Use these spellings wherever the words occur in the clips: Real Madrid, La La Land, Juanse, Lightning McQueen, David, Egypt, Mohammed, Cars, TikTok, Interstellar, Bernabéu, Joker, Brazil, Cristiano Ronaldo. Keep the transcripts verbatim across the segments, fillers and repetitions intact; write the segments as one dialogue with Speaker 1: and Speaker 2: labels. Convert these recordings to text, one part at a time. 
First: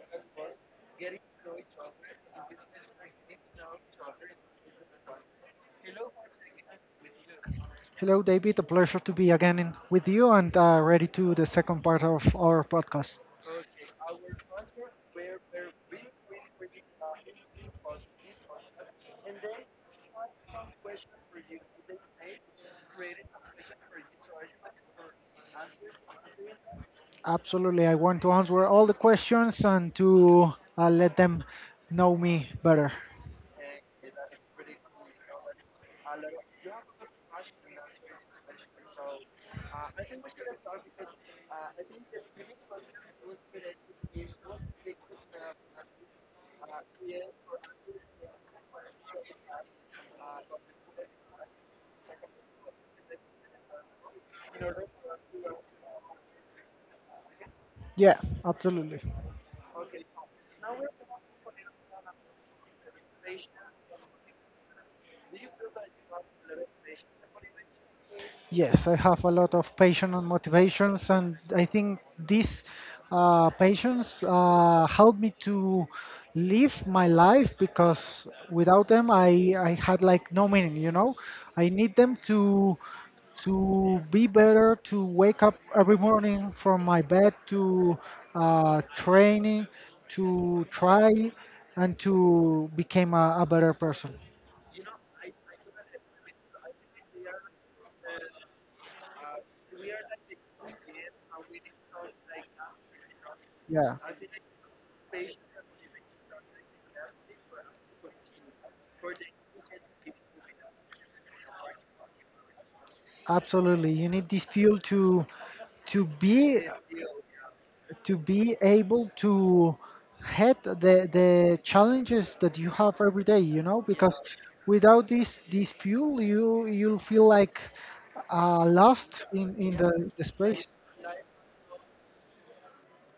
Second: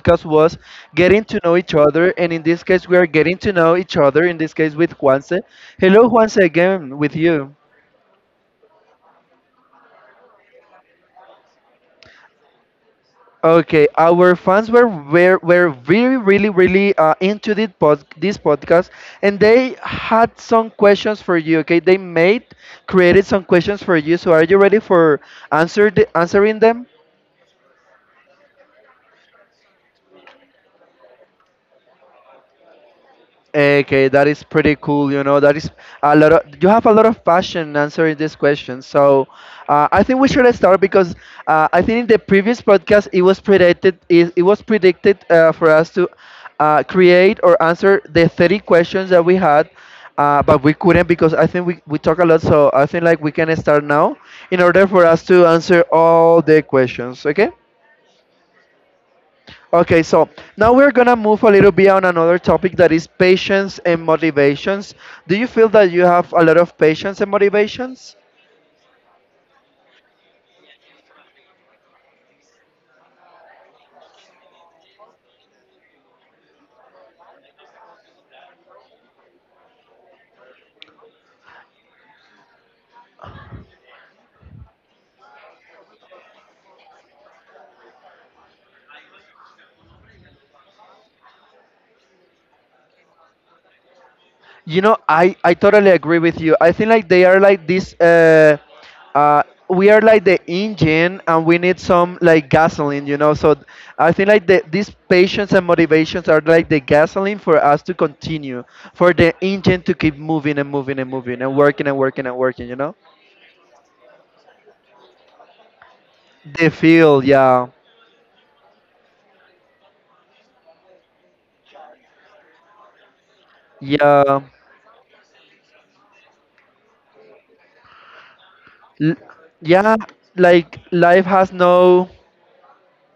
Speaker 1: podcast was "Getting to Know Each Other," and in this case, we are getting to know each other. In this case, with Juanse. Hello, Juanse, again with you.
Speaker 2: Hello, David. A pleasure to be again in, with you and uh, ready to the second part of our podcast.
Speaker 1: Okay, our fans were were, were really really really uh, into this pod, this podcast, and they had some questions for you. Okay, they made created some questions for you. So are you ready for answer the, answering them?
Speaker 2: Absolutely. I want to answer all the questions and to uh, let them know me better.
Speaker 1: Okay, that is pretty cool. You know, that is a lot of you have a lot of passion answering this question. So, uh, I think we should start because uh, I think in the previous podcast it was predicted it, it was predicted uh, for us to uh, create or answer the thirty questions that we had, uh, but we couldn't because I think we we talk a lot. So I think like we can start now in order for us to answer all the questions. Okay.
Speaker 2: Yeah, absolutely.
Speaker 1: Okay, so now we're gonna move a little bit on another topic that is patience and motivations. Do you feel that you have a lot of patience and motivations?
Speaker 2: Yes, I have a lot of passion and motivations, and I think these uh, passions uh, help me to live my life because without them, I, I had like no meaning, you know? I need them to to be better, to wake up every morning from my bed, to uh, training, to try, and to become a, a better person.
Speaker 1: You know, I I totally agree with you. I think like they are like this. Uh, uh, we are like the engine, and we need some like gasoline. You know, so
Speaker 2: Yeah.
Speaker 1: I think like the, these patience and motivations are like the gasoline for us to continue, for the engine to keep moving and moving and moving and working and working and working. You know,
Speaker 2: Absolutely, you need this fuel to to be
Speaker 1: the feel, yeah,
Speaker 2: to be able to head the the challenges that you have every day. You know, because
Speaker 1: yeah.
Speaker 2: without this this fuel, you you'll feel like uh,
Speaker 1: L-
Speaker 2: lost in in
Speaker 1: yeah,
Speaker 2: the, the space.
Speaker 1: like life has no,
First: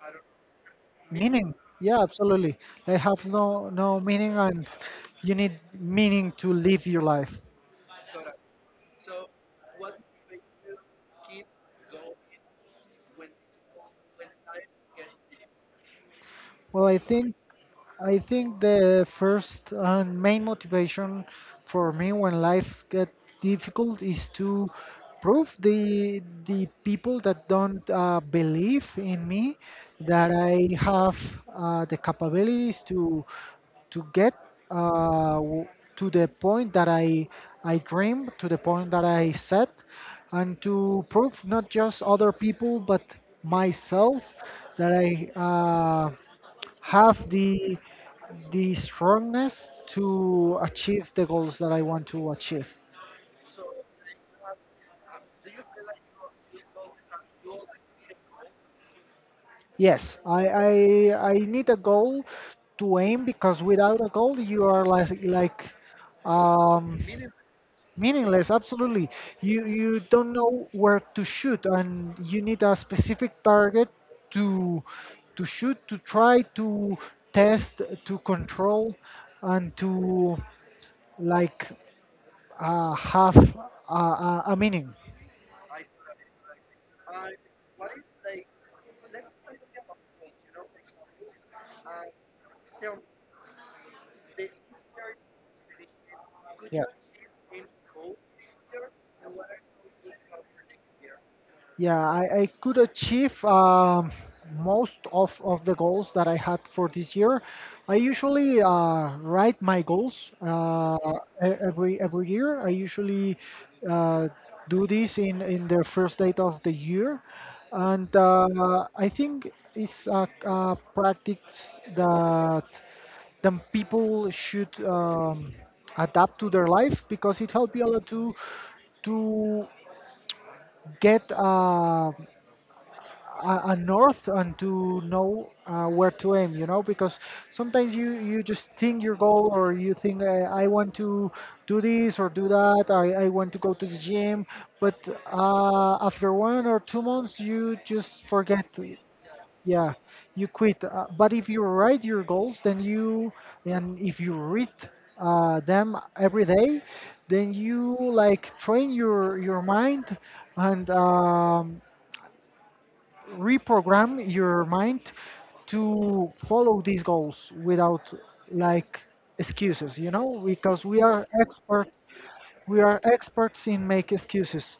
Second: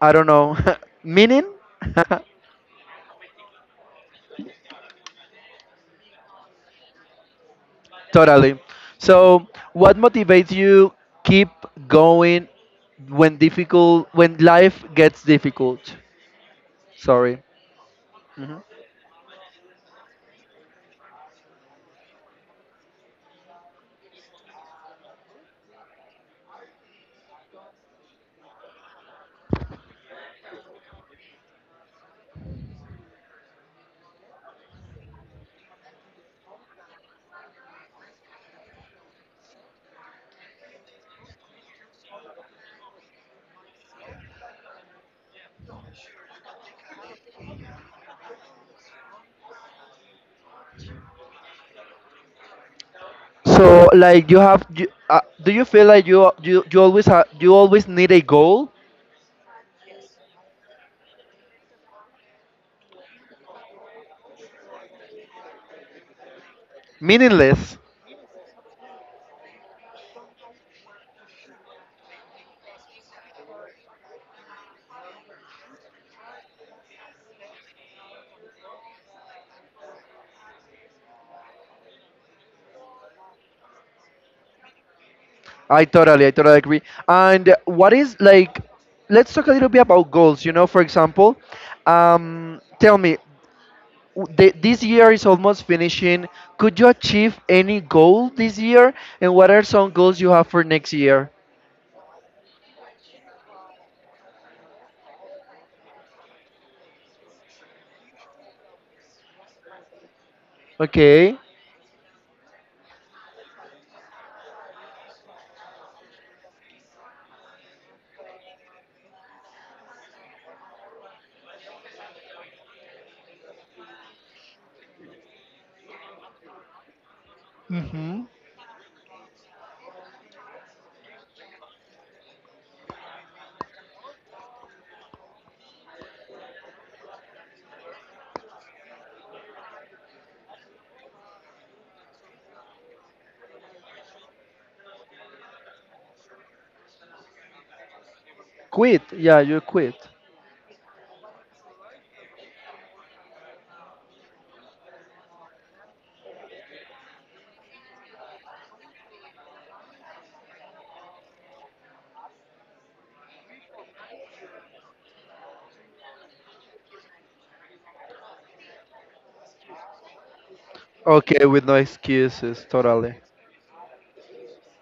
Speaker 1: I don't know, meaning?
Speaker 2: Meaning, yeah, absolutely. They have no no meaning, and you need meaning to live your life.
Speaker 1: Totally. So, what motivates you keep going when difficult when life gets difficult?
Speaker 2: Well, I think
Speaker 1: Sorry.
Speaker 2: I
Speaker 1: Mhm.
Speaker 2: think the first and main motivation for me when life get difficult is to prove the the people that don't uh, believe in me that I have uh, the capabilities to to get uh, w- to the point that I I dream, to the point that I set, and to prove not just other people but myself that I. Uh, have the the strongness to achieve the goals that I want to achieve.
Speaker 1: So, like you have you, uh, do you feel like you you you always have you always need a goal?
Speaker 2: Yes, I I, I need a goal to aim because without a goal you are like like um,
Speaker 1: Meaningless.
Speaker 2: meaningless. Absolutely, you you don't know where to shoot, and you need a specific target to to shoot, to try to test, to control, and to like uh, have uh, uh, a meaning.
Speaker 1: I totally I totally agree. And what is like let's talk a little bit about goals, you know, for example, um tell me w- the, this year is almost finishing. Could
Speaker 2: Yeah.
Speaker 1: you achieve any goal this year? And what are some goals you have for next year?
Speaker 2: Yeah, I, I could achieve um, most of, of the goals that I had for this year. I usually uh, write my goals uh,
Speaker 1: Okay.
Speaker 2: e- every every year. I usually uh, do this in, in the first date of the year, and uh, I think it's a, a practice that then people should um, adapt to their life because it helps you a lot
Speaker 1: Hmm.
Speaker 2: to to get uh, a, a north and to know uh, where to aim, you know, because sometimes you you just think your goal or you think uh, I want to do this or do that, i, I want to go to the gym, but uh, after one or two months you just forget it.
Speaker 1: Quit. Yeah, you quit.
Speaker 2: Yeah, you quit, uh, but if you write your goals, then you, and if you read uh, them every day, then you like train your your mind and um, reprogram your mind to follow these goals without like excuses, you know, because we are
Speaker 1: Okay, with no
Speaker 2: expert
Speaker 1: excuses,
Speaker 2: we are
Speaker 1: totally.
Speaker 2: experts in make excuses,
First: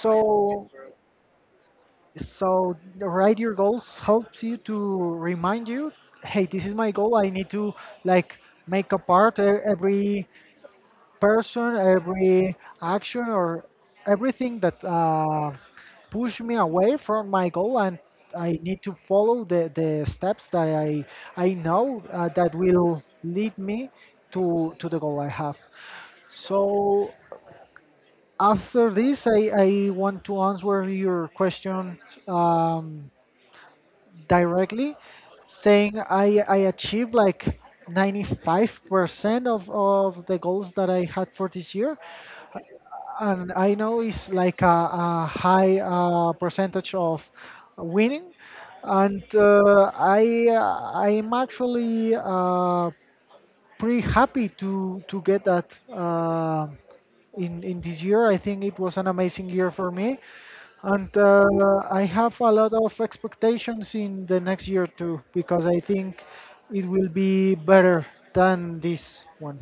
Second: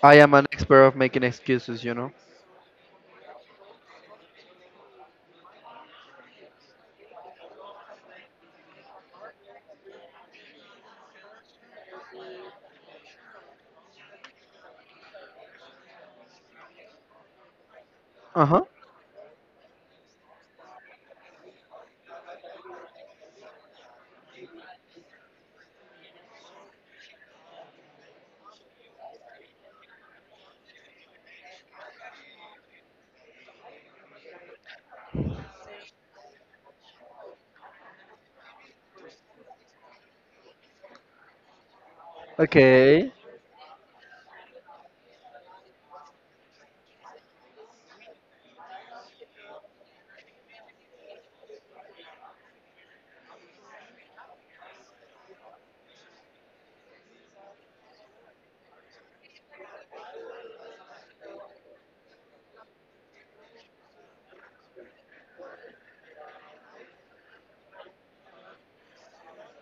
Speaker 1: I am an expert of making excuses, you know.
Speaker 2: so write your goals helps you to remind you, hey, this is my goal, I need to like make a part uh, every person, every action, or everything that uh, push me away from my goal, and I
Speaker 1: Uh-huh.
Speaker 2: need to follow the, the steps that I I know uh, that will lead me to to the goal I have. So after this, I, I want to answer your question. Um, Directly saying, I, I achieved like ninety-five percent of, of the goals that I had for this year.
Speaker 1: Okay.
Speaker 2: And I know it's like a, a high uh, percentage of winning. And uh, I, uh, I'm actually uh, pretty happy to, to get that uh, in, in this year. I think it was an amazing year for me. And uh, I have a lot of expectations in the next year too, because I think it will be better than this one.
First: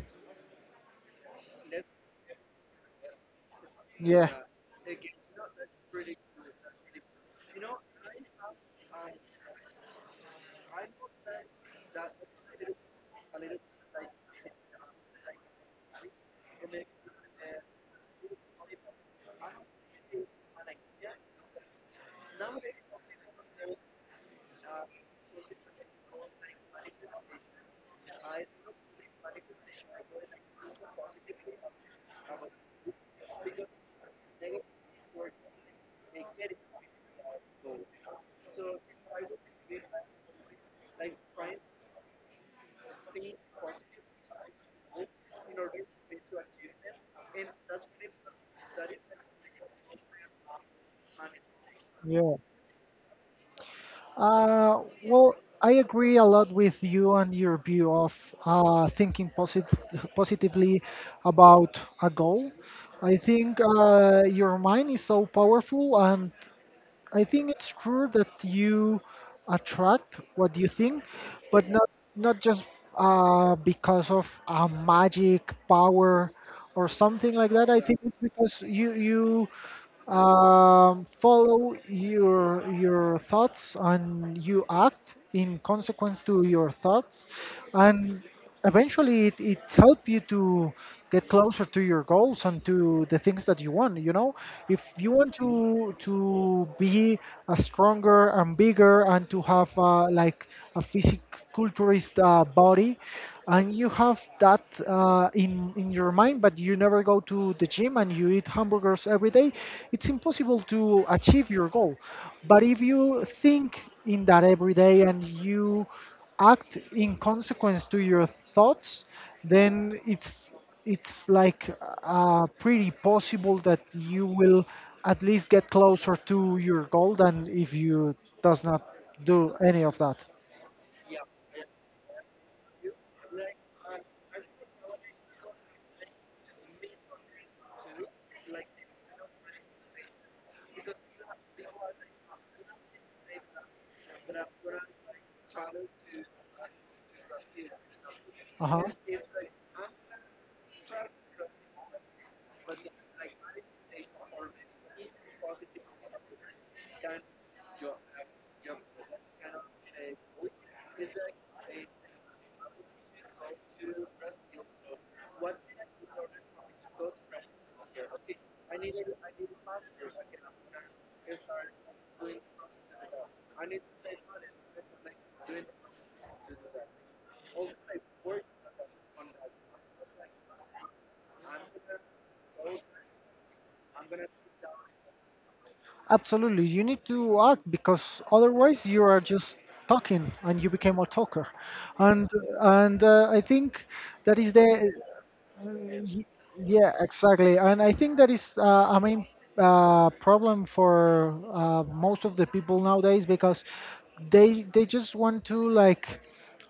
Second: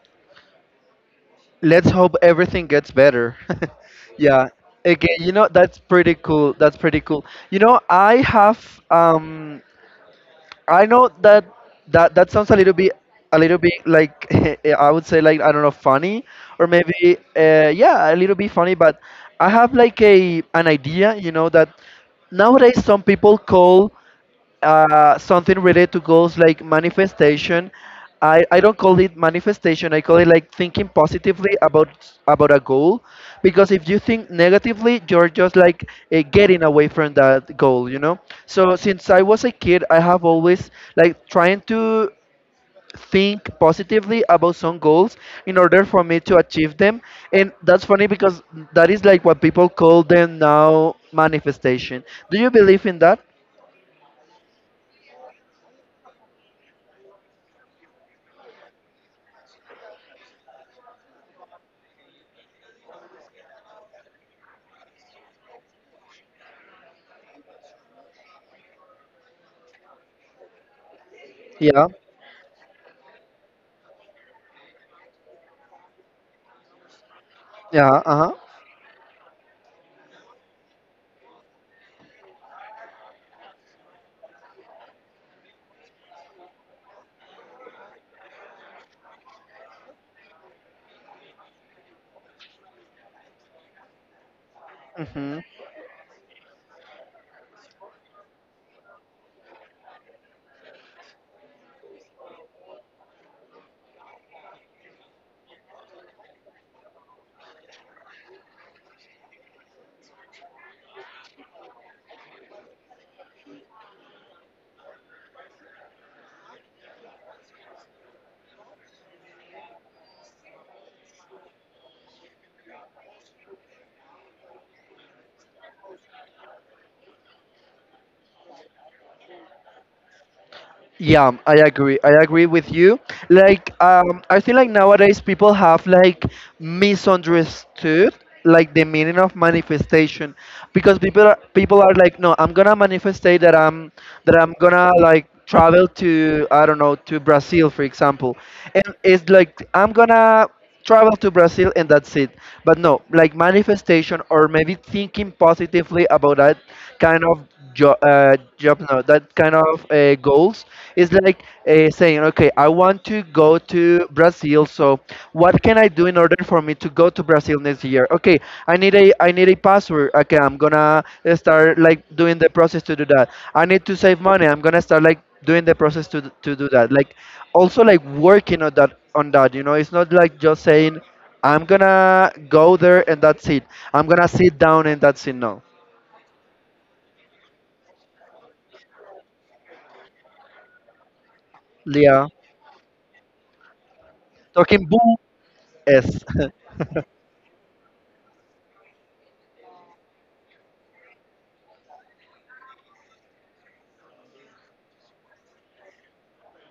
Speaker 1: Let's hope everything gets better.
Speaker 2: Yeah.
Speaker 1: Yeah. Okay, you know that's pretty cool. That's pretty cool. You know, I have um I know that that that sounds a little bit a little bit like I would say like I don't know funny or maybe uh, yeah a little bit funny but I have like a an idea you know that nowadays some people call uh, something related to goals like manifestation. I, I don't call it manifestation. I call it like thinking positively about about a goal, because if you think negatively, you're just like uh, getting away from that goal, you know. So since I was a kid, I have always like trying to think positively about some goals in order for me to achieve them, and that's funny because that is like what people call them now manifestation.
Speaker 2: Yeah.
Speaker 1: Do you believe in that?
Speaker 2: Uh, well, I agree a lot with you and your view of uh, thinking posit positively about a goal. I think uh, your mind is so powerful, and I think it's true that you attract what you think, but
Speaker 1: Yeah,
Speaker 2: not not just uh, because of a magic power or something like that. I think
Speaker 1: yeah,
Speaker 2: it's
Speaker 1: uh-huh,
Speaker 2: because you you um, follow your your thoughts and you act in consequence to your thoughts, and eventually it, it helps you to get closer to your goals and to the things that you want, you know. If you want
Speaker 1: hmm.
Speaker 2: to to be a stronger and bigger and to have uh, like a physic culturist uh, body and you have that uh, in in your mind, but you never go to the gym and you eat hamburgers every day, it's impossible to achieve your goal. But if you think in that every day and you act in consequence to your thoughts, then it's it's like uh, pretty possible that you will at least get closer to your goal than if you does not do any of that.
Speaker 1: Yeah, I agree. I agree with you. Like, um, I feel like nowadays people have like misunderstood like the meaning of manifestation because people are, people are like, no, I'm gonna manifestate that I'm that I'm gonna like travel to I don't know to Brazil, for example, and it's like I'm gonna travel to Brazil and that's it. But no, like manifestation or maybe thinking positively about that kind of job, uh,
Speaker 2: Okay.
Speaker 1: job no, that kind of uh, goals is like uh, saying, okay, I want to go to Brazil. So what can I do in order for me to go to Brazil next year? Okay, I
Speaker 2: I
Speaker 1: need a
Speaker 2: needed. I
Speaker 1: I need a
Speaker 2: needed fast. So
Speaker 1: password.
Speaker 2: I
Speaker 1: Okay, I'm gonna uh,
Speaker 2: can start
Speaker 1: start like doing
Speaker 2: doing.
Speaker 1: the process to do that.
Speaker 2: I
Speaker 1: I
Speaker 2: need
Speaker 1: need
Speaker 2: to
Speaker 1: to save
Speaker 2: save
Speaker 1: money.
Speaker 2: money.
Speaker 1: I'm gonna start like
Speaker 2: Doing.
Speaker 1: doing the process to to
Speaker 2: Doing
Speaker 1: do
Speaker 2: that.
Speaker 1: that. Like
Speaker 2: Also,
Speaker 1: also
Speaker 2: I
Speaker 1: like
Speaker 2: work
Speaker 1: working on that
Speaker 2: on
Speaker 1: on
Speaker 2: that.
Speaker 1: that. You know, it's not like just saying, I'm gonna go there and that's it. I'm
Speaker 2: I'm
Speaker 1: gonna
Speaker 2: gonna
Speaker 1: sit
Speaker 2: skip.
Speaker 1: down and that's it. No.
Speaker 2: Absolutely, you need to act because otherwise you are just talking and you became a talker,
Speaker 1: Yeah.
Speaker 2: and and uh, I think that is
Speaker 1: Talking
Speaker 2: the
Speaker 1: boo
Speaker 2: uh,
Speaker 1: S.
Speaker 2: y- yeah, exactly. And I think that is uh, a main uh, problem for uh, most of the people nowadays because they they just want to like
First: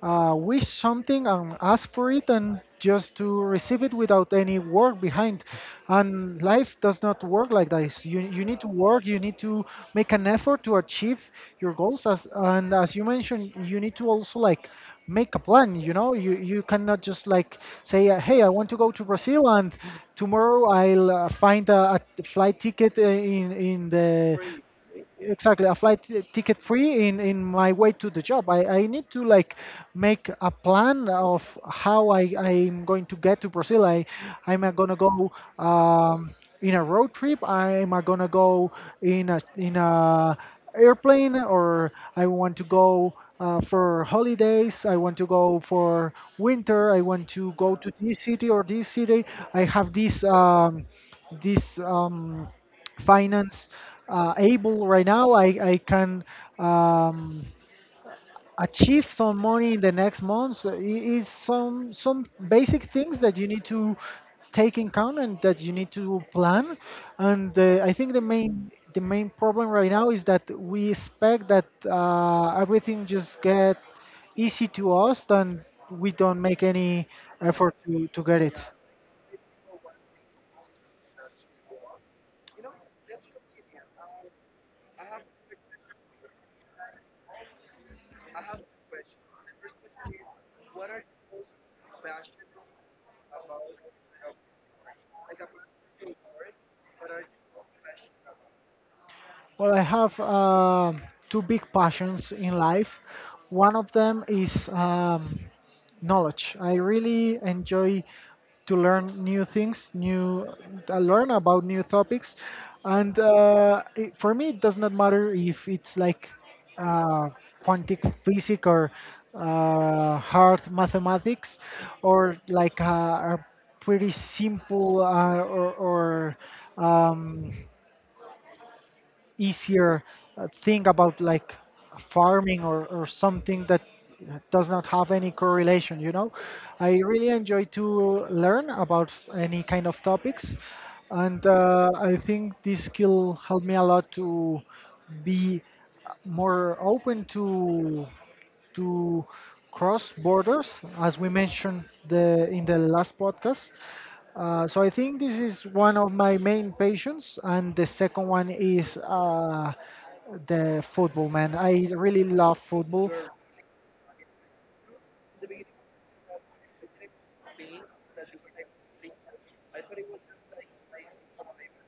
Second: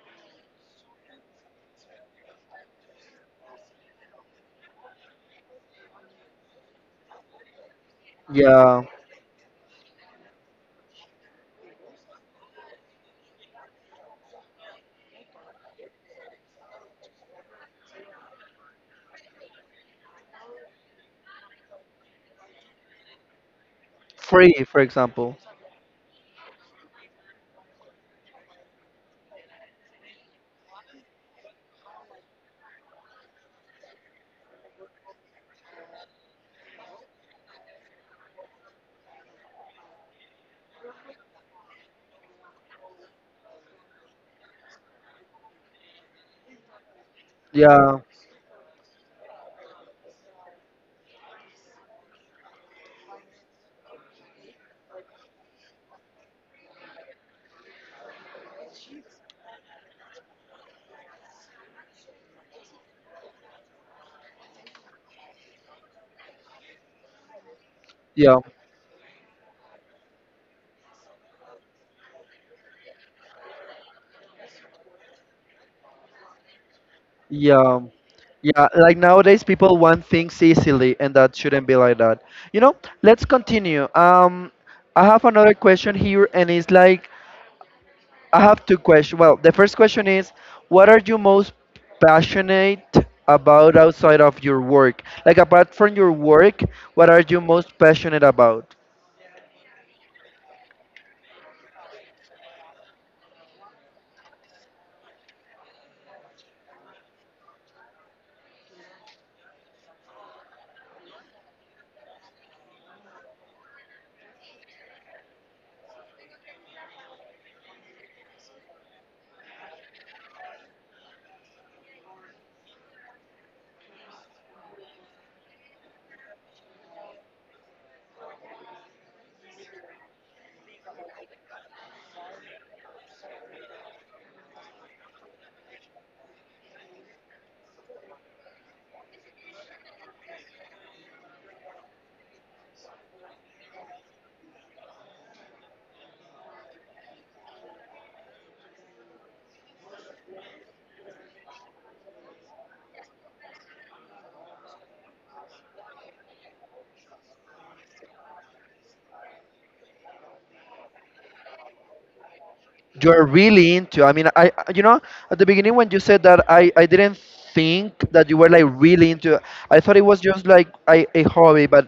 Speaker 2: uh, wish something and ask for it and just to receive it without any work behind. And life does not work like this. You you need to
Speaker 1: Yeah.
Speaker 2: work. You need to make an effort to achieve your goals. As and as you mentioned, you need to also like make a plan, you know. you you cannot just like say uh, hey, I want to go to Brazil, and tomorrow I'll uh, find a, a flight ticket uh, in in the
Speaker 1: Free, for example.
Speaker 2: exactly a flight t- ticket free in in my way to the job. i I need to like make a plan of how i I'm going to get to Brazil. i I'm uh, gonna go um in a road trip, I'm uh, gonna go in a in a airplane, or I want to go uh, for holidays, I want to go for winter, I want to go to
Speaker 1: Yeah.
Speaker 2: this city or this city. I have this um this um finance uh, able right now. I, I can um, achieve some money in the next month. So it's some some basic things that you need to take in account and that you need to plan. And uh, I think the
Speaker 1: Yeah.
Speaker 2: main the main problem right now is that we expect that uh, everything just get easy to us, and we don't make any effort
Speaker 1: Yeah.
Speaker 2: to, to get it.
Speaker 1: Yeah. Like nowadays, people want things easily, and that shouldn't be like that. You know. Let's continue. Um, I have another question here, and it's like, I have two questions. Well, the first question is, what are you most passionate about outside of your work? Like apart from your work, what are you most passionate about?
Speaker 2: Well, I have uh, two big passions in life. One of them is um, knowledge. I really enjoy to learn new things, new uh, learn about new topics, and uh, it, for me, it does not matter if it's like uh, quantic physics or uh, hard mathematics, or like uh, a pretty simple uh, or, or um, easier uh, thing about like farming, or, or something that does not have any correlation, you know. I really enjoy to learn about any kind of topics, and uh, i think this skill helped me a lot to be more open to to cross borders, as we mentioned the, in the last podcast. Uh, so I think this is one of my main passions, and the second one is uh, the football. Man, I really love football.
Speaker 1: You're really into. I mean, I I- you know at the beginning when you said that, I I didn't think that you were like really into. I thought it was just like a, a hobby, but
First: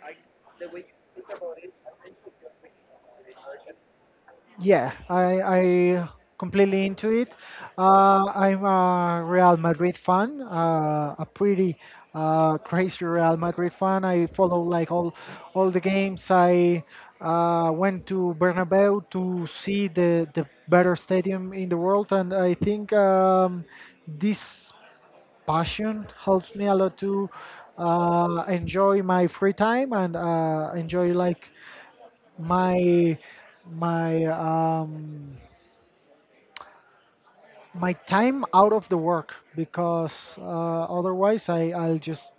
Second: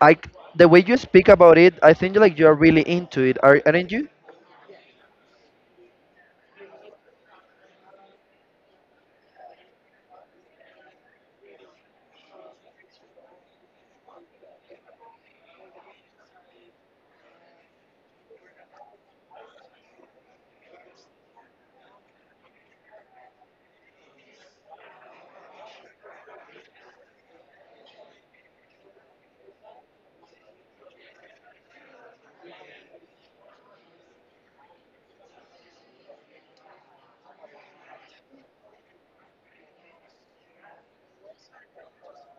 Speaker 1: I the way you speak about it, I think like you're really into it. Are aren't you?
Speaker 2: Yeah, I, I completely into it. Uh, I'm a Real Madrid fan, uh, a pretty uh, crazy Real Madrid fan. I follow like all all the games. I uh, went to Bernabeu to see the the better stadium in the world, and I think um, this passion helps me a lot to uh, enjoy my free time and uh, enjoy like my my um my time out of the work because uh, otherwise I, I'll just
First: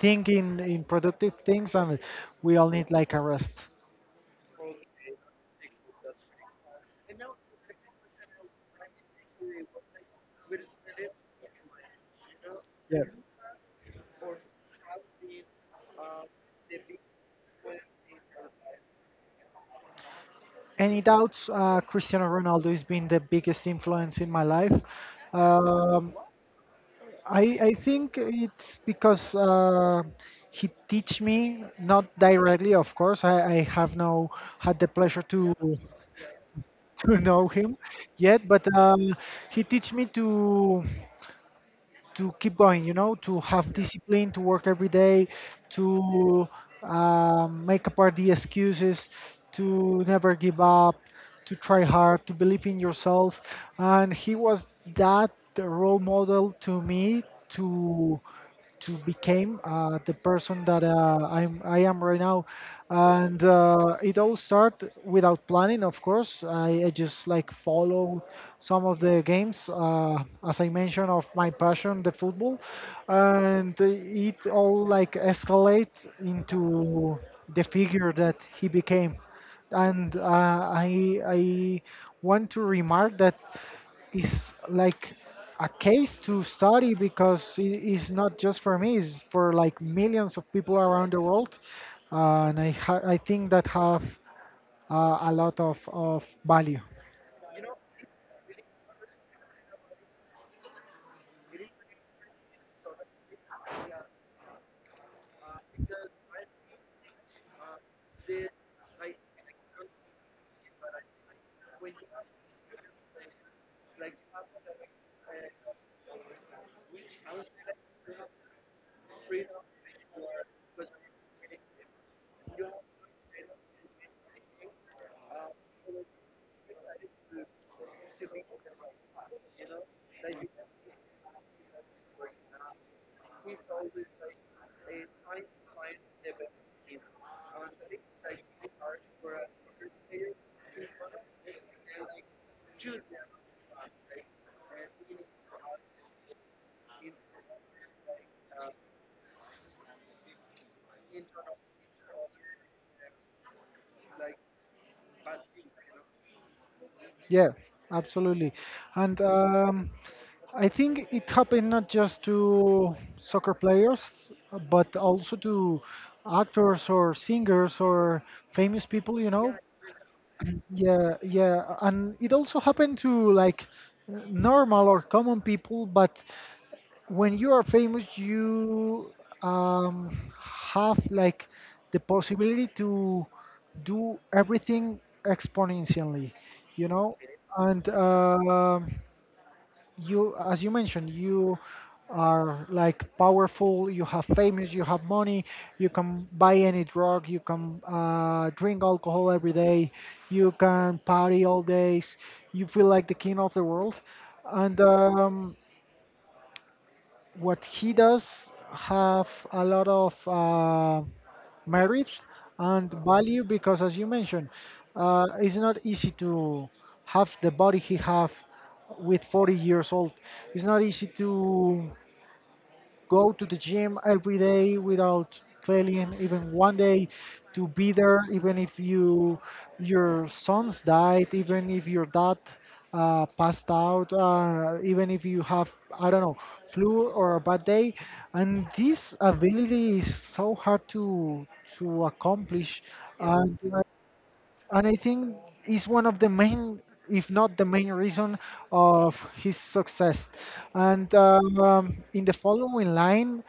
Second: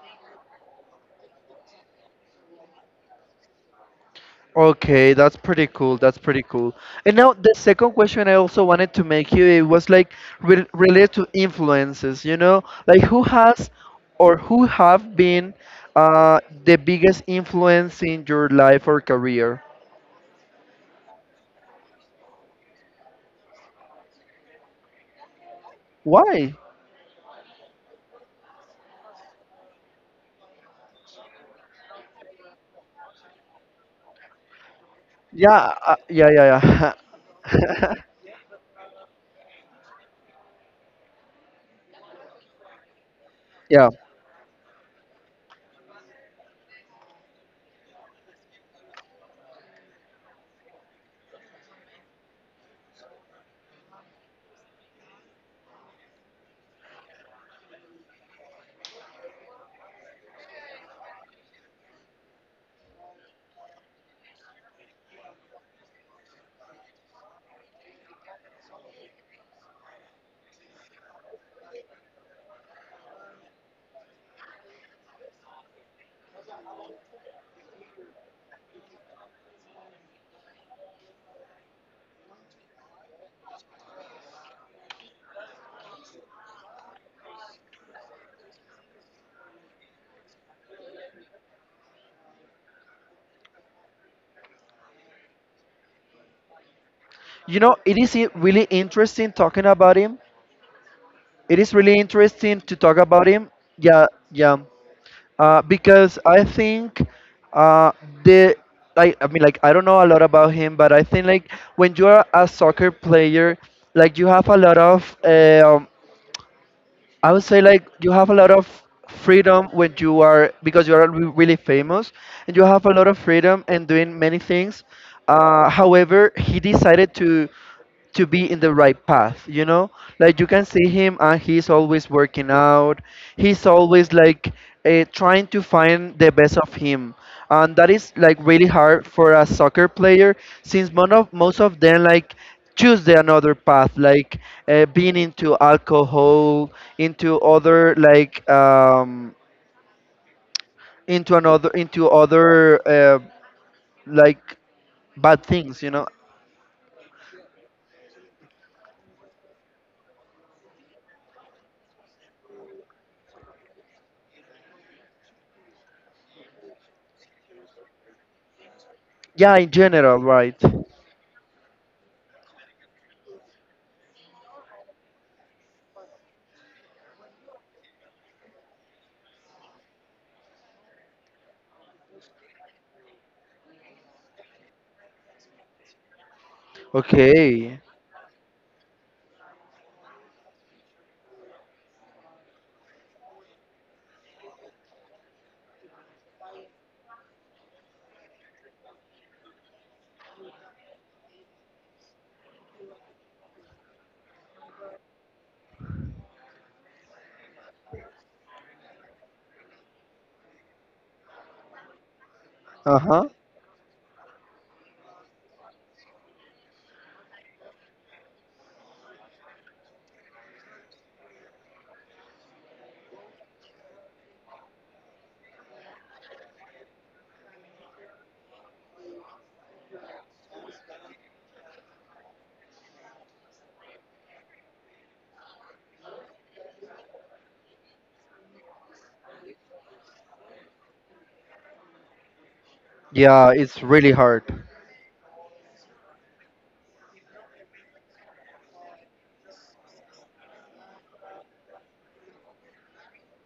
Speaker 2: think in, in productive things, and we all need like a rest.
Speaker 1: Okay, that's pretty cool. That's pretty cool. And now the second question I also wanted to make you it was like re related to influences, you know, like
Speaker 2: Yeah.
Speaker 1: who has or who have been uh, the biggest influence in your life or career?
Speaker 2: Any doubts? Uh, Cristiano Ronaldo has been the biggest influence in my life. Um,
Speaker 1: Why?
Speaker 2: I I think it's because uh, he teach me not directly, of course. I, I have no had the pleasure to
Speaker 1: Yeah, uh, yeah, yeah,
Speaker 2: to know him
Speaker 1: yeah.
Speaker 2: yet, but um, he teach me to to keep going. You know, to have
Speaker 1: Yeah.
Speaker 2: discipline, to work every day, to um, make apart the excuses, to never give up, to try hard, to believe in yourself, and he was that role model to me to to became uh, the person that uh, I'm I am right now, and uh, it all started without planning. Of course, I, I just like follow some of the games, uh, as I mentioned, of my passion, the football, and uh, it all like escalate into the figure that he became, and uh, I I want to remark that is like a case to study because it- it's not just for me, it's for like millions of people around the world. Uh, and I, ha- I think that have uh, a lot of, of value.
Speaker 1: You know, it is i- really interesting talking about him. It is really interesting to talk about him. Yeah, yeah. Uh, because I think uh, the like I mean like I don't know a lot about him, but I think like when you are a soccer player, like you have a lot of um I would say like you have a lot of freedom when you are because you are re- really famous and you have a lot of freedom and doing many things. Uh, however, he decided to to be in the right path, you know? Like you can see him and he's always working out. He's always like uh, trying to find the best of him. And that is like really hard for a soccer player since most of most of them like choose the another path like uh, being into alcohol into other like um into another into other uh, like bad things, you know?
Speaker 2: Yeah, absolutely. And um, I think it happened not just to soccer players but also to actors or singers or famous people you know
Speaker 1: Yeah, in general, right?
Speaker 2: Yeah, yeah, and it also happened to like normal or common people, but when you are famous, you um, have like the possibility to do everything exponentially, you know,
Speaker 1: Okay,
Speaker 2: and um you, as you mentioned, you are like powerful, you have famous, you have money, you can buy any drug, you can uh, drink alcohol every day, you can party all days, you feel like the king of the world. And um, what he does have a lot of uh, merit and
Speaker 1: uh-huh,
Speaker 2: value because, as you mentioned, uh, it's not easy to have the body he have with forty years old. It's not easy to go to the gym every day without failing even one day, to be there even if you your sons died, even if your dad uh, passed out, uh, even if you have, I don't know, flu or a bad day. And this ability is so hard to to accomplish. Yeah.
Speaker 1: yeah,
Speaker 2: and uh,
Speaker 1: it's really hard,
Speaker 2: and I think is one of the main, if not the main, reason of his success. And um, In the following line,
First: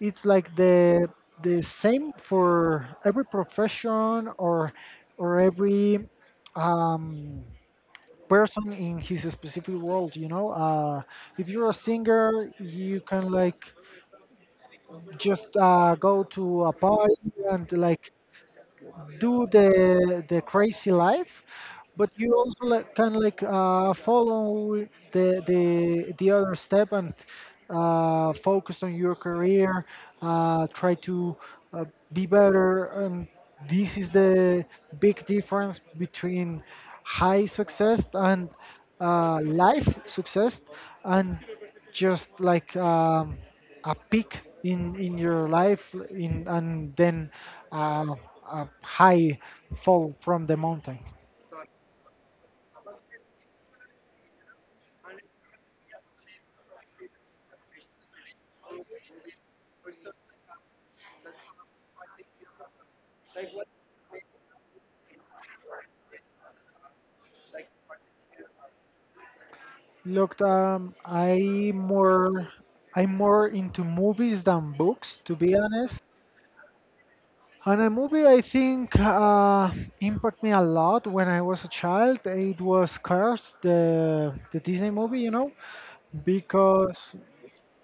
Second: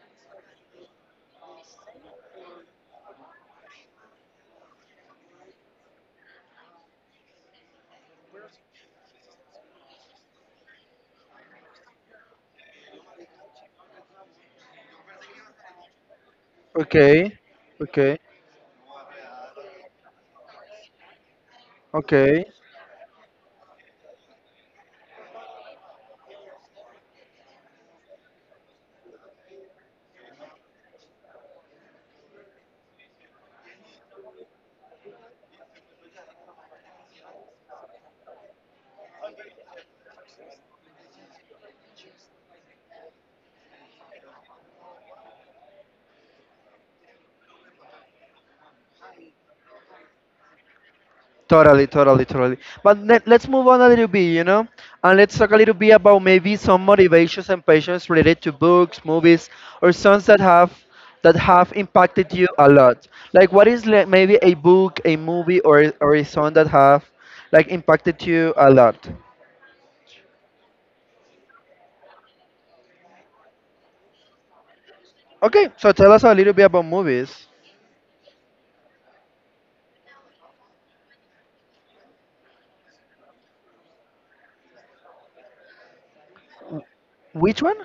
Speaker 2: it's like the the same for every profession, or or every um, person in his specific world. You know, uh, if you're a singer, you can like just uh, go to a party
Speaker 1: okay,
Speaker 2: and like
Speaker 1: okay,
Speaker 2: do the the crazy life, but you
Speaker 1: okay.
Speaker 2: also like, can like uh, follow the the the other step and uh, focus on your career, uh, try to uh, be better. And this is the big difference between high success and uh, life success, and just like um, a peak in in your life, in and then uh, a high fall from the mountain.
Speaker 1: Totally, totally, totally. But let, let's move on a little bit, you know, and let's talk a little bit about maybe some motivations and passions related to books, movies, or songs that have that have impacted you a lot. Like, what is like, maybe a book, a movie, or or a song that have like impacted you a lot?
Speaker 2: Look, um, I more I'm more into movies than books, to be
Speaker 1: Okay, so
Speaker 2: honest.
Speaker 1: tell us a little bit about movies.
Speaker 2: And a movie I think uh, impacted me a lot when I was a child. It was Cars, the the Disney movie, you know, because
Speaker 1: Which one?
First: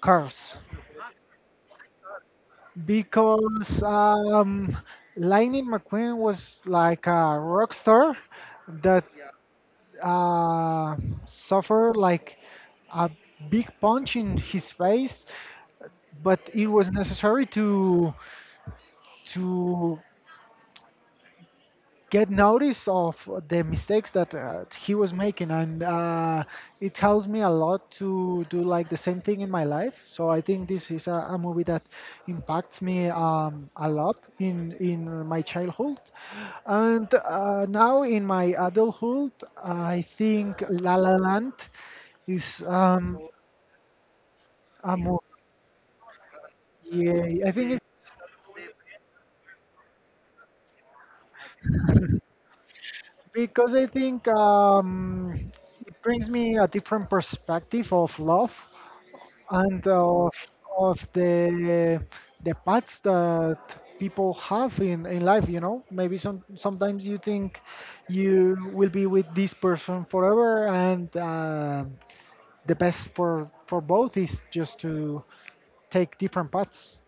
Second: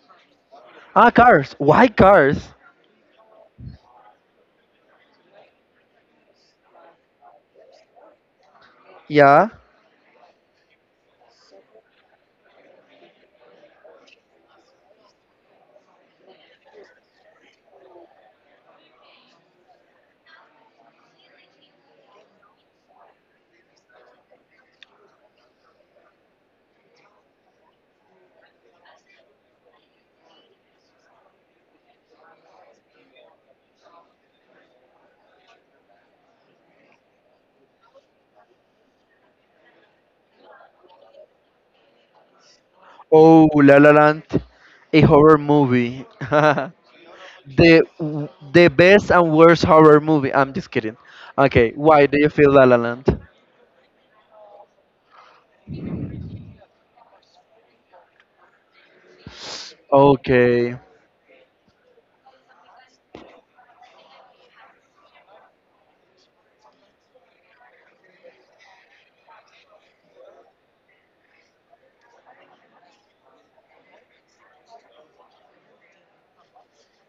Speaker 2: Cars,
Speaker 1: Ah, Cars. Why Cars?
Speaker 2: because um, Lightning McQueen was like a rock star that
Speaker 1: Yeah.
Speaker 2: uh, suffered like a big punch in his face, but it was necessary to to get notice of the mistakes that uh, he was making, and uh, it helps me a lot to do like the same thing in my life. So I think this is a, a movie that impacts me um, a lot in in my childhood. And uh, now in my adulthood, I think La La Land is um,
Speaker 1: Oh, La La Land,
Speaker 2: a
Speaker 1: a
Speaker 2: movie.
Speaker 1: horror movie. the
Speaker 2: Yeah, I think it's
Speaker 1: the best and worst horror movie. I'm just kidding. Okay, why do you feel La La Land?
Speaker 2: because I think um, it brings me a different perspective of love and of
Speaker 1: Okay.
Speaker 2: of the the paths that people have in, in life. You know maybe some sometimes you think you will be with this person forever, and uh, the best for for both is just to take different paths.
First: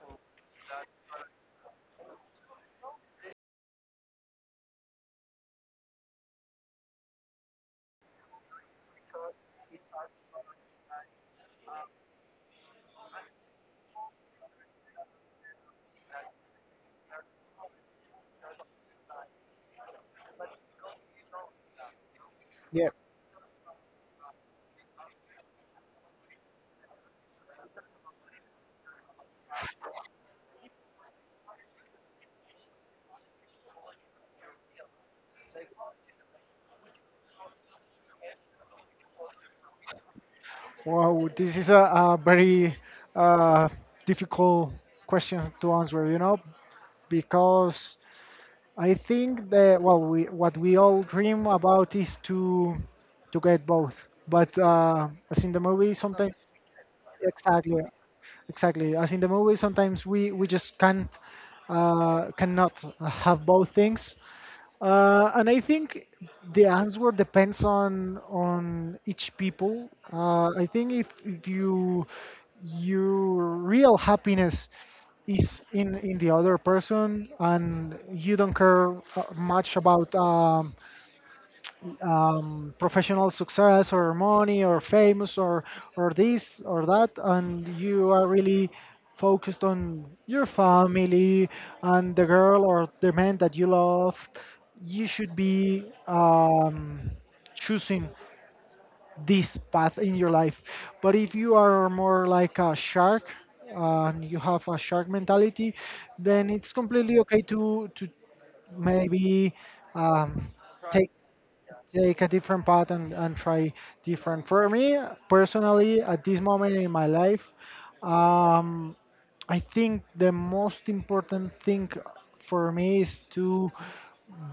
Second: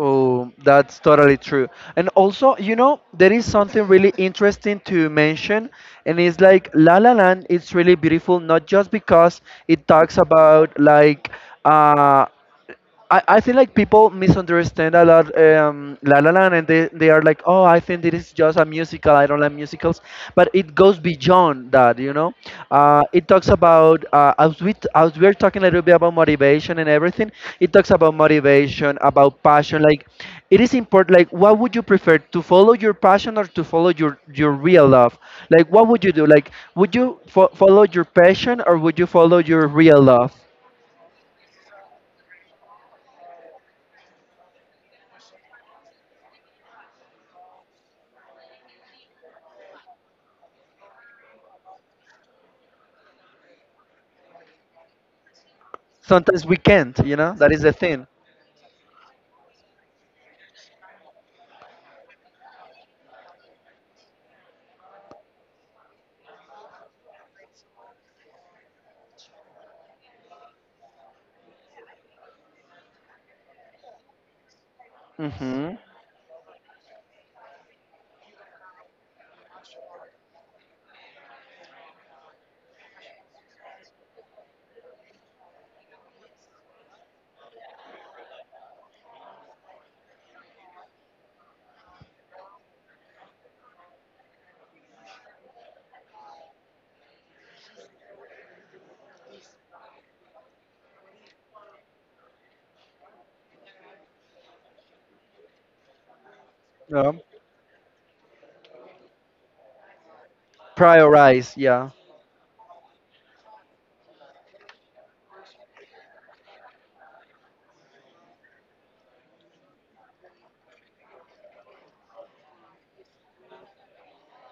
Speaker 1: Oh, that's totally true. And also, you know, there is something really interesting to mention, and it's like La La Land. It's really beautiful, not just because it talks about like uh, I, I feel like people misunderstand a lot um, La La Land and they, they are like oh I think this is just a musical I don't like musicals but it goes beyond that you know.
Speaker 2: Yeah.
Speaker 1: Uh, it talks about uh, as we t- as we're talking a little bit about motivation and everything, it talks about motivation about passion like it is important like what would you prefer to follow your passion or to follow your your real love, like what would you do like would you fo- follow your passion or would you follow your real love?
Speaker 2: Wow, this is a, a very uh, difficult question to answer you know because I think that, well, we what we all dream about is to to get both. But uh, as in the movie, sometimes
Speaker 1: Sometimes we can't, you know, that is the
Speaker 2: exactly,
Speaker 1: thing.
Speaker 2: exactly. As in the movie, sometimes we we just can't uh, cannot have both things. Uh, and I think the answer depends on on each people. Uh, I think if, if you, your real happiness is
Speaker 1: Mm-hmm.
Speaker 2: in in the other person, and you don't care uh, much about um, um, professional success or money or famous, or or this or that, and you are really focused on your family and the girl or the man that you love, you should be um, choosing this path in your life. But if you are more like a shark, uh, and you have a shark mentality, then it's
Speaker 1: Yeah.
Speaker 2: completely okay to to maybe um, take
Speaker 1: Prioritize, yeah,
Speaker 2: take a different path, and, and try different. For me personally, at this moment in my life, um, I think the most important thing for me is to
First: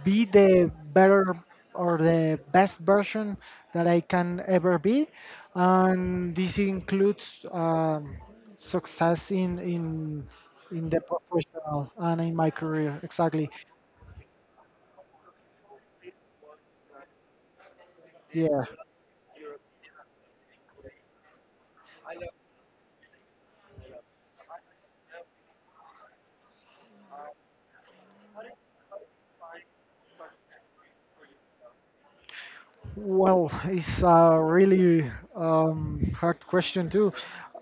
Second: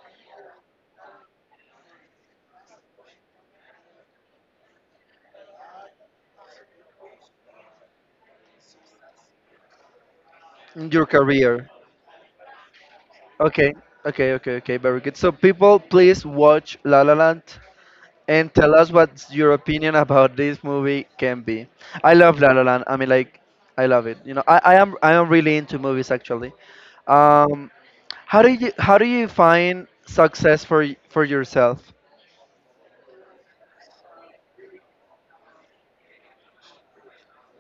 Speaker 2: be the better or the best version that I can ever be, and this includes um, success in in in
Speaker 1: in
Speaker 2: the
Speaker 1: your career.
Speaker 2: professional and in my career. Exactly.
Speaker 1: Okay, okay, okay, okay, very good. So, people, please watch La La Land and
Speaker 2: Yeah.
Speaker 1: tell us what your opinion about this movie can be. I love La La Land. I mean, like, I love it. You know, I, I am I am really into movies actually. Um, how do you how do you find success for y- for yourself?
Speaker 2: Well, it's a really um, hard question too.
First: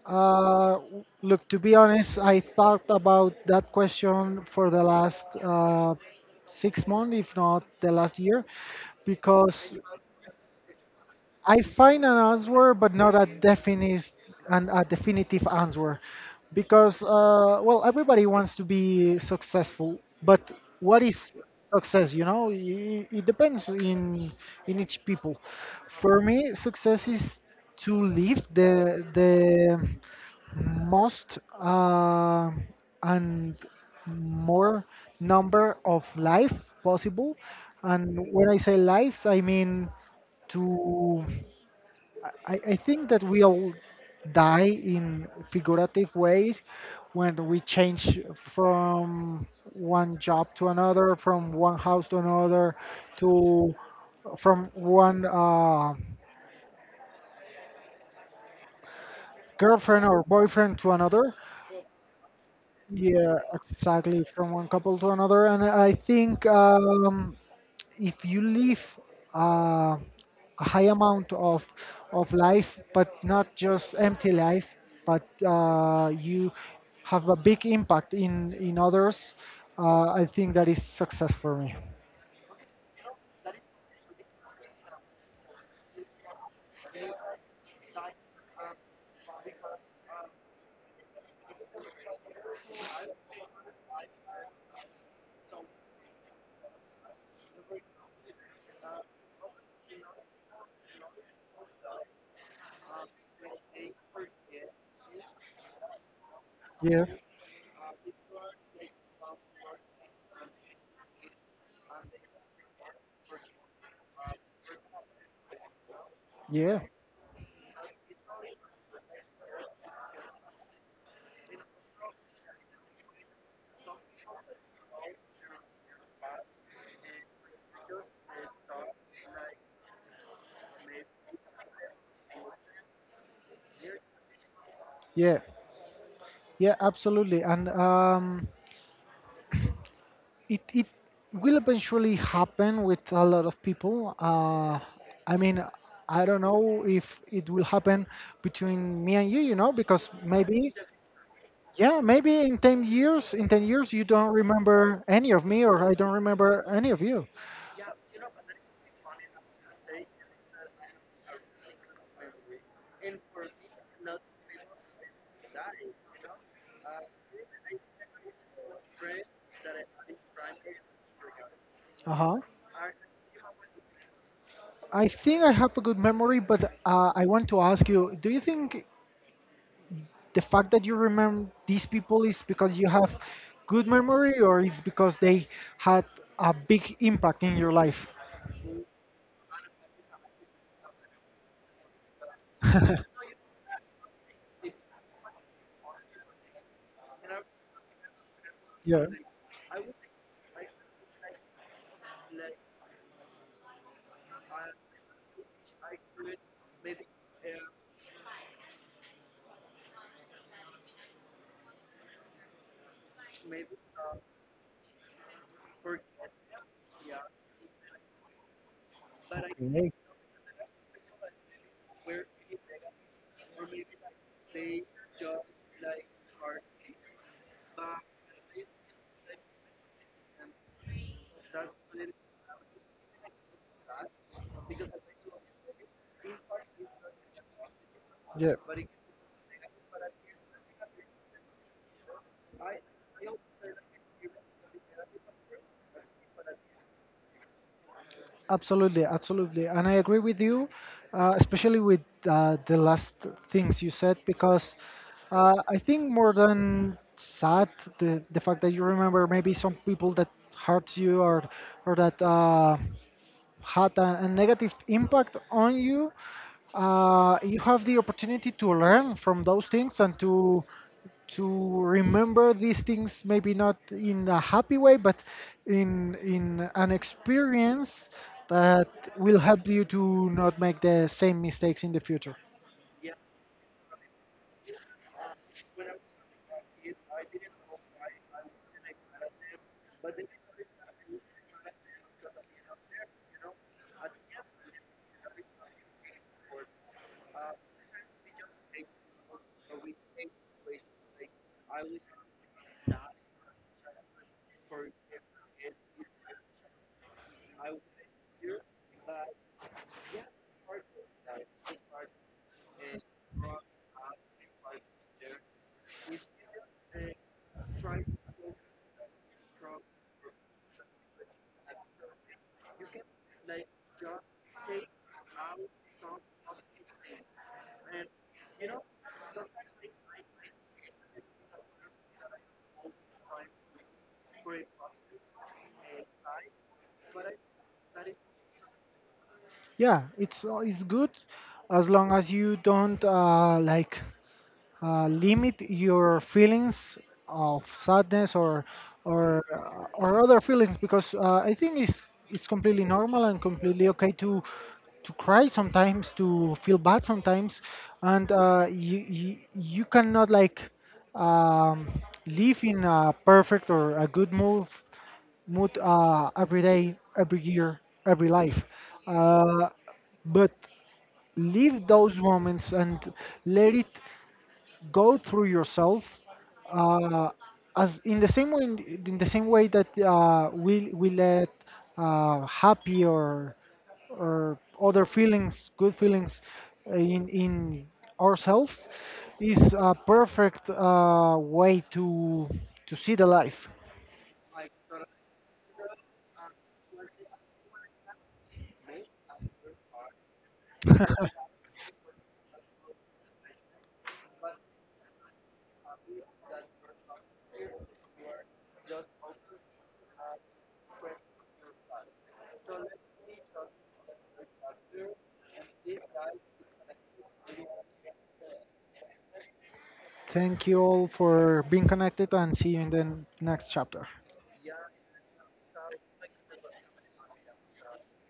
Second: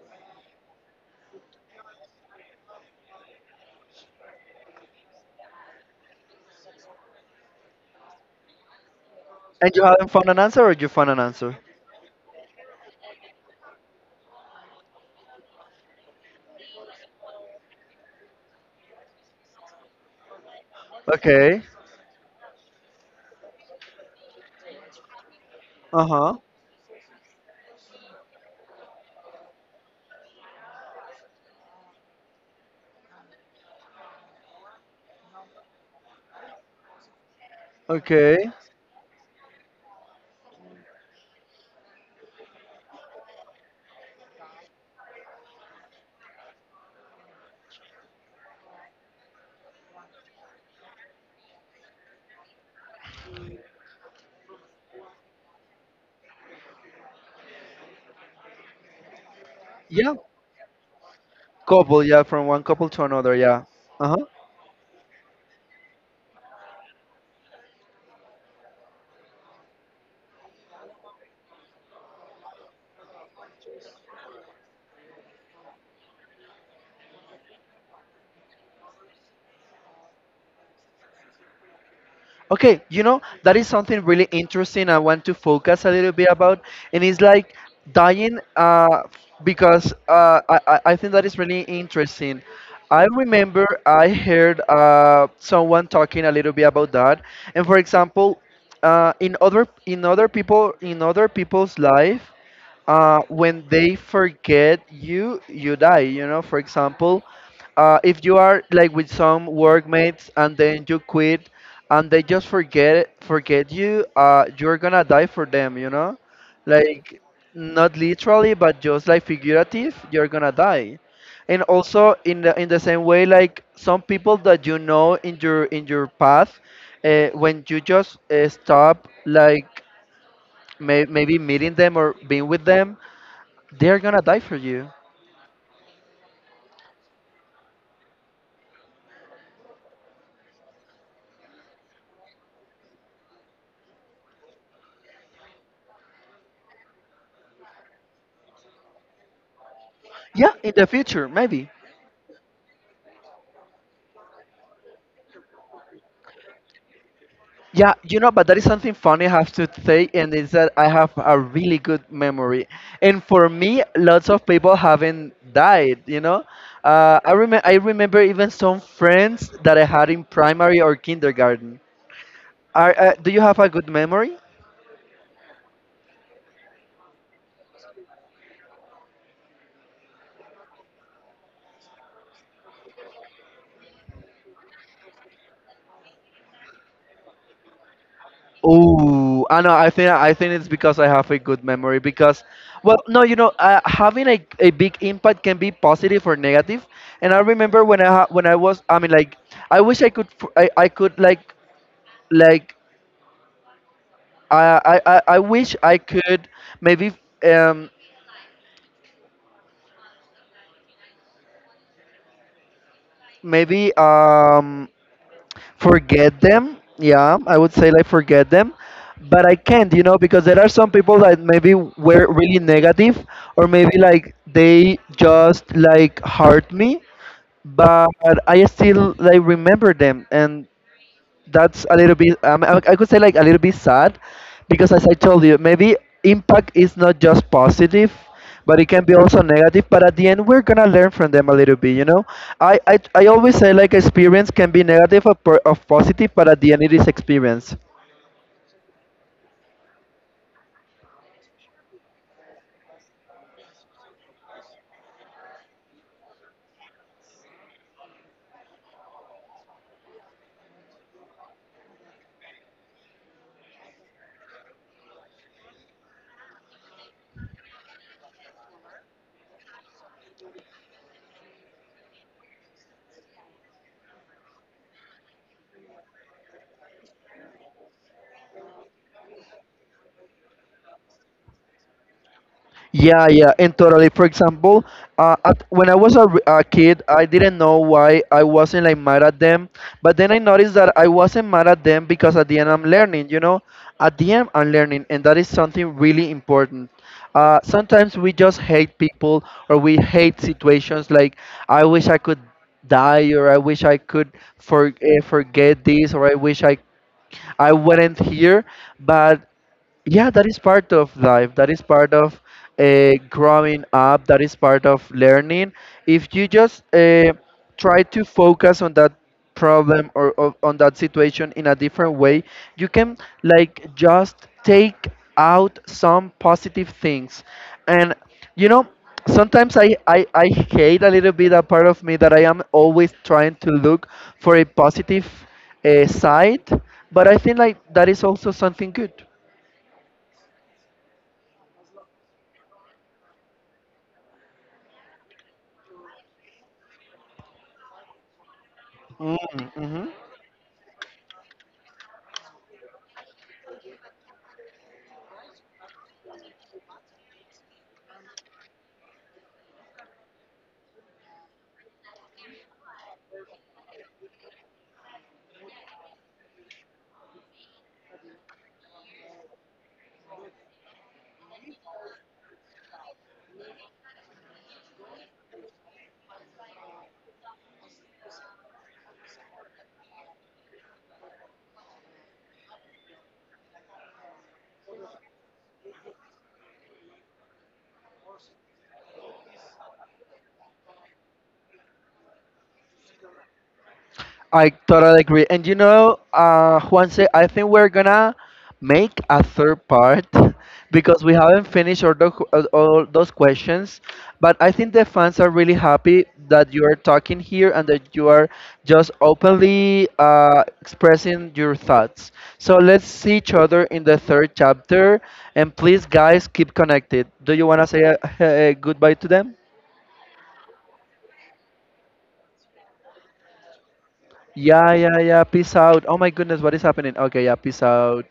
Speaker 2: Uh, Look, to be honest, I thought about that question for the last uh, six months, if not the last year,
Speaker 1: And
Speaker 2: because
Speaker 1: you haven't found an answer, or you found an answer?
Speaker 2: I find an answer, but not a definite and a definitive answer. Because uh, well, everybody wants to be successful, but what is
Speaker 1: Okay.
Speaker 2: success? You know, it, it depends in in each people.
Speaker 1: Uh
Speaker 2: For
Speaker 1: huh.
Speaker 2: me, success is to live the the most uh, and more number of life possible, and when
Speaker 1: Okay.
Speaker 2: I say lives, I mean to. I, I think that we all die in figurative ways when we change from one job to another, from one house to another, to from one uh, girlfriend
Speaker 1: Yeah.
Speaker 2: or boyfriend to another.
Speaker 1: Couple, yeah, from one couple to another,
Speaker 2: Yeah,
Speaker 1: yeah. Uh
Speaker 2: exactly,
Speaker 1: huh.
Speaker 2: from one couple to another. And I think um, if you live uh, a high amount of of life, but not just empty life, but uh, you have a big impact in in others. Uh, I think that is success for me.
Speaker 1: Okay, you know, that is something really interesting I want to focus a little bit about. And it's like dying uh, because uh, I, I I think that is really interesting. I remember I heard uh, someone talking a little bit about that. And for example, uh, in other in other people in other people's life, uh, when they forget you, you die. You know, for
Speaker 2: Yeah,
Speaker 1: example, uh, if you are like with some workmates and then you quit and they just forget forget you, uh you're gonna die for them, you know,
Speaker 2: yeah,
Speaker 1: like not literally but just like figurative, you're gonna die. And also in the in the same way, like some people that you know in your in your path, uh, when you just uh, stop like may, maybe meeting them or being with them, they're gonna die for you.
Speaker 2: yeah, yeah, absolutely. And um, it it will eventually happen with a lot of people. Uh, I mean, I don't know if it will happen between me and you, you know, because
Speaker 1: Yeah, in
Speaker 2: maybe
Speaker 1: the future maybe.
Speaker 2: yeah, maybe in ten years, in ten years you don't remember any of me, or I don't remember any of you.
Speaker 1: Yeah, you know, but that is something funny I have to say, and is that I have a really good memory. And for me, lots of people haven't died, you know? Uh, I, rem- I remember even some friends that I had in primary or kindergarten.
Speaker 2: Uh-huh.
Speaker 1: Are, uh, do you have a good memory?
Speaker 2: I think I have a good memory, but uh, I want to ask you, do you think the fact that you remember these people is because you have good memory, or it's because they had a big impact in your life?
Speaker 1: Oh, I know. I think I think it's because I have a good memory. Because, well, no, you know, uh, having a, a big impact can be positive or negative. And I remember when I ha- when I was, I
Speaker 2: Yeah.
Speaker 1: mean, like, I wish I could, f- I, I could like like I, I, I I wish I could maybe um maybe um forget them. Yeah, I would say like forget them, but I can't, you know, because there are some people that maybe were really negative or maybe like they just like hurt me, but I still like remember them, and that's a little bit um, I, I could say like a little bit sad, because as I told you, maybe impact is not just positive but it can be also negative, but at the end we're gonna learn from them a little bit, you know. i i, I always say like experience can be negative or, po- or positive, but at the end it is experience.
Speaker 2: Absolutely, absolutely, and I agree with you, uh, especially with uh, the last things you said, because uh, I think more than sad, the the fact that you remember maybe some people that hurt you, or or that. Uh, had a, a negative impact on you, uh, you have the opportunity to learn from those things and to to remember these things, maybe not in a happy way, but in in an experience that will help you to not make the same mistakes in the future.
Speaker 1: Yeah, yeah, and totally. For example, uh, at, when I was a, r- a kid, I didn't know why I wasn't like mad at them. But then I noticed that I wasn't mad at them because at the end I'm learning. You know, at the end I'm learning, and that is something really important. Uh, sometimes we just hate people or we hate situations. Like I wish I could die, or I wish I could for, uh, forget this, or I wish I I wouldn't here. But yeah, that is part of life. That is part of uh, growing up. That is part of learning. If you just uh, try to focus on that problem, or, or on that situation in a different way, you can like just take out some positive things. And you know, sometimes I, I, I hate a little bit a part of me that I am always trying to look for a positive uh, side, but I think like that is also something good.
Speaker 2: Yeah, it's uh, it's good, as long as you don't uh, like uh, limit your feelings of sadness or or uh,
Speaker 1: Mm-hmm.
Speaker 2: or other feelings, because uh, I think it's it's completely normal and completely okay to to cry sometimes, to feel bad sometimes. And uh, you, you you cannot like um, live in a perfect or a good mood mood uh, every day, every year, every life, uh, but live those moments and let it go through yourself, uh, as in the same way in the same way that uh, we we let uh, happy or or other feelings, good feelings, uh, in in ourselves is a perfect uh, way to to see the life.
Speaker 1: I totally agree. And you know, uh, Juanse, I think we're gonna make a third part because we haven't finished all, the, qu- all all those questions. But I think the fans are really happy that you are talking here and that you are just openly uh, expressing your thoughts. So let's see each other in the third chapter. And please, guys, keep connected. Do you wanna say a, a goodbye to them?
Speaker 2: Thank you all for being connected, and see you in the next chapter.
Speaker 1: Yeah, yeah, yeah. Peace out. Oh my goodness, what is happening? Okay, yeah, peace out.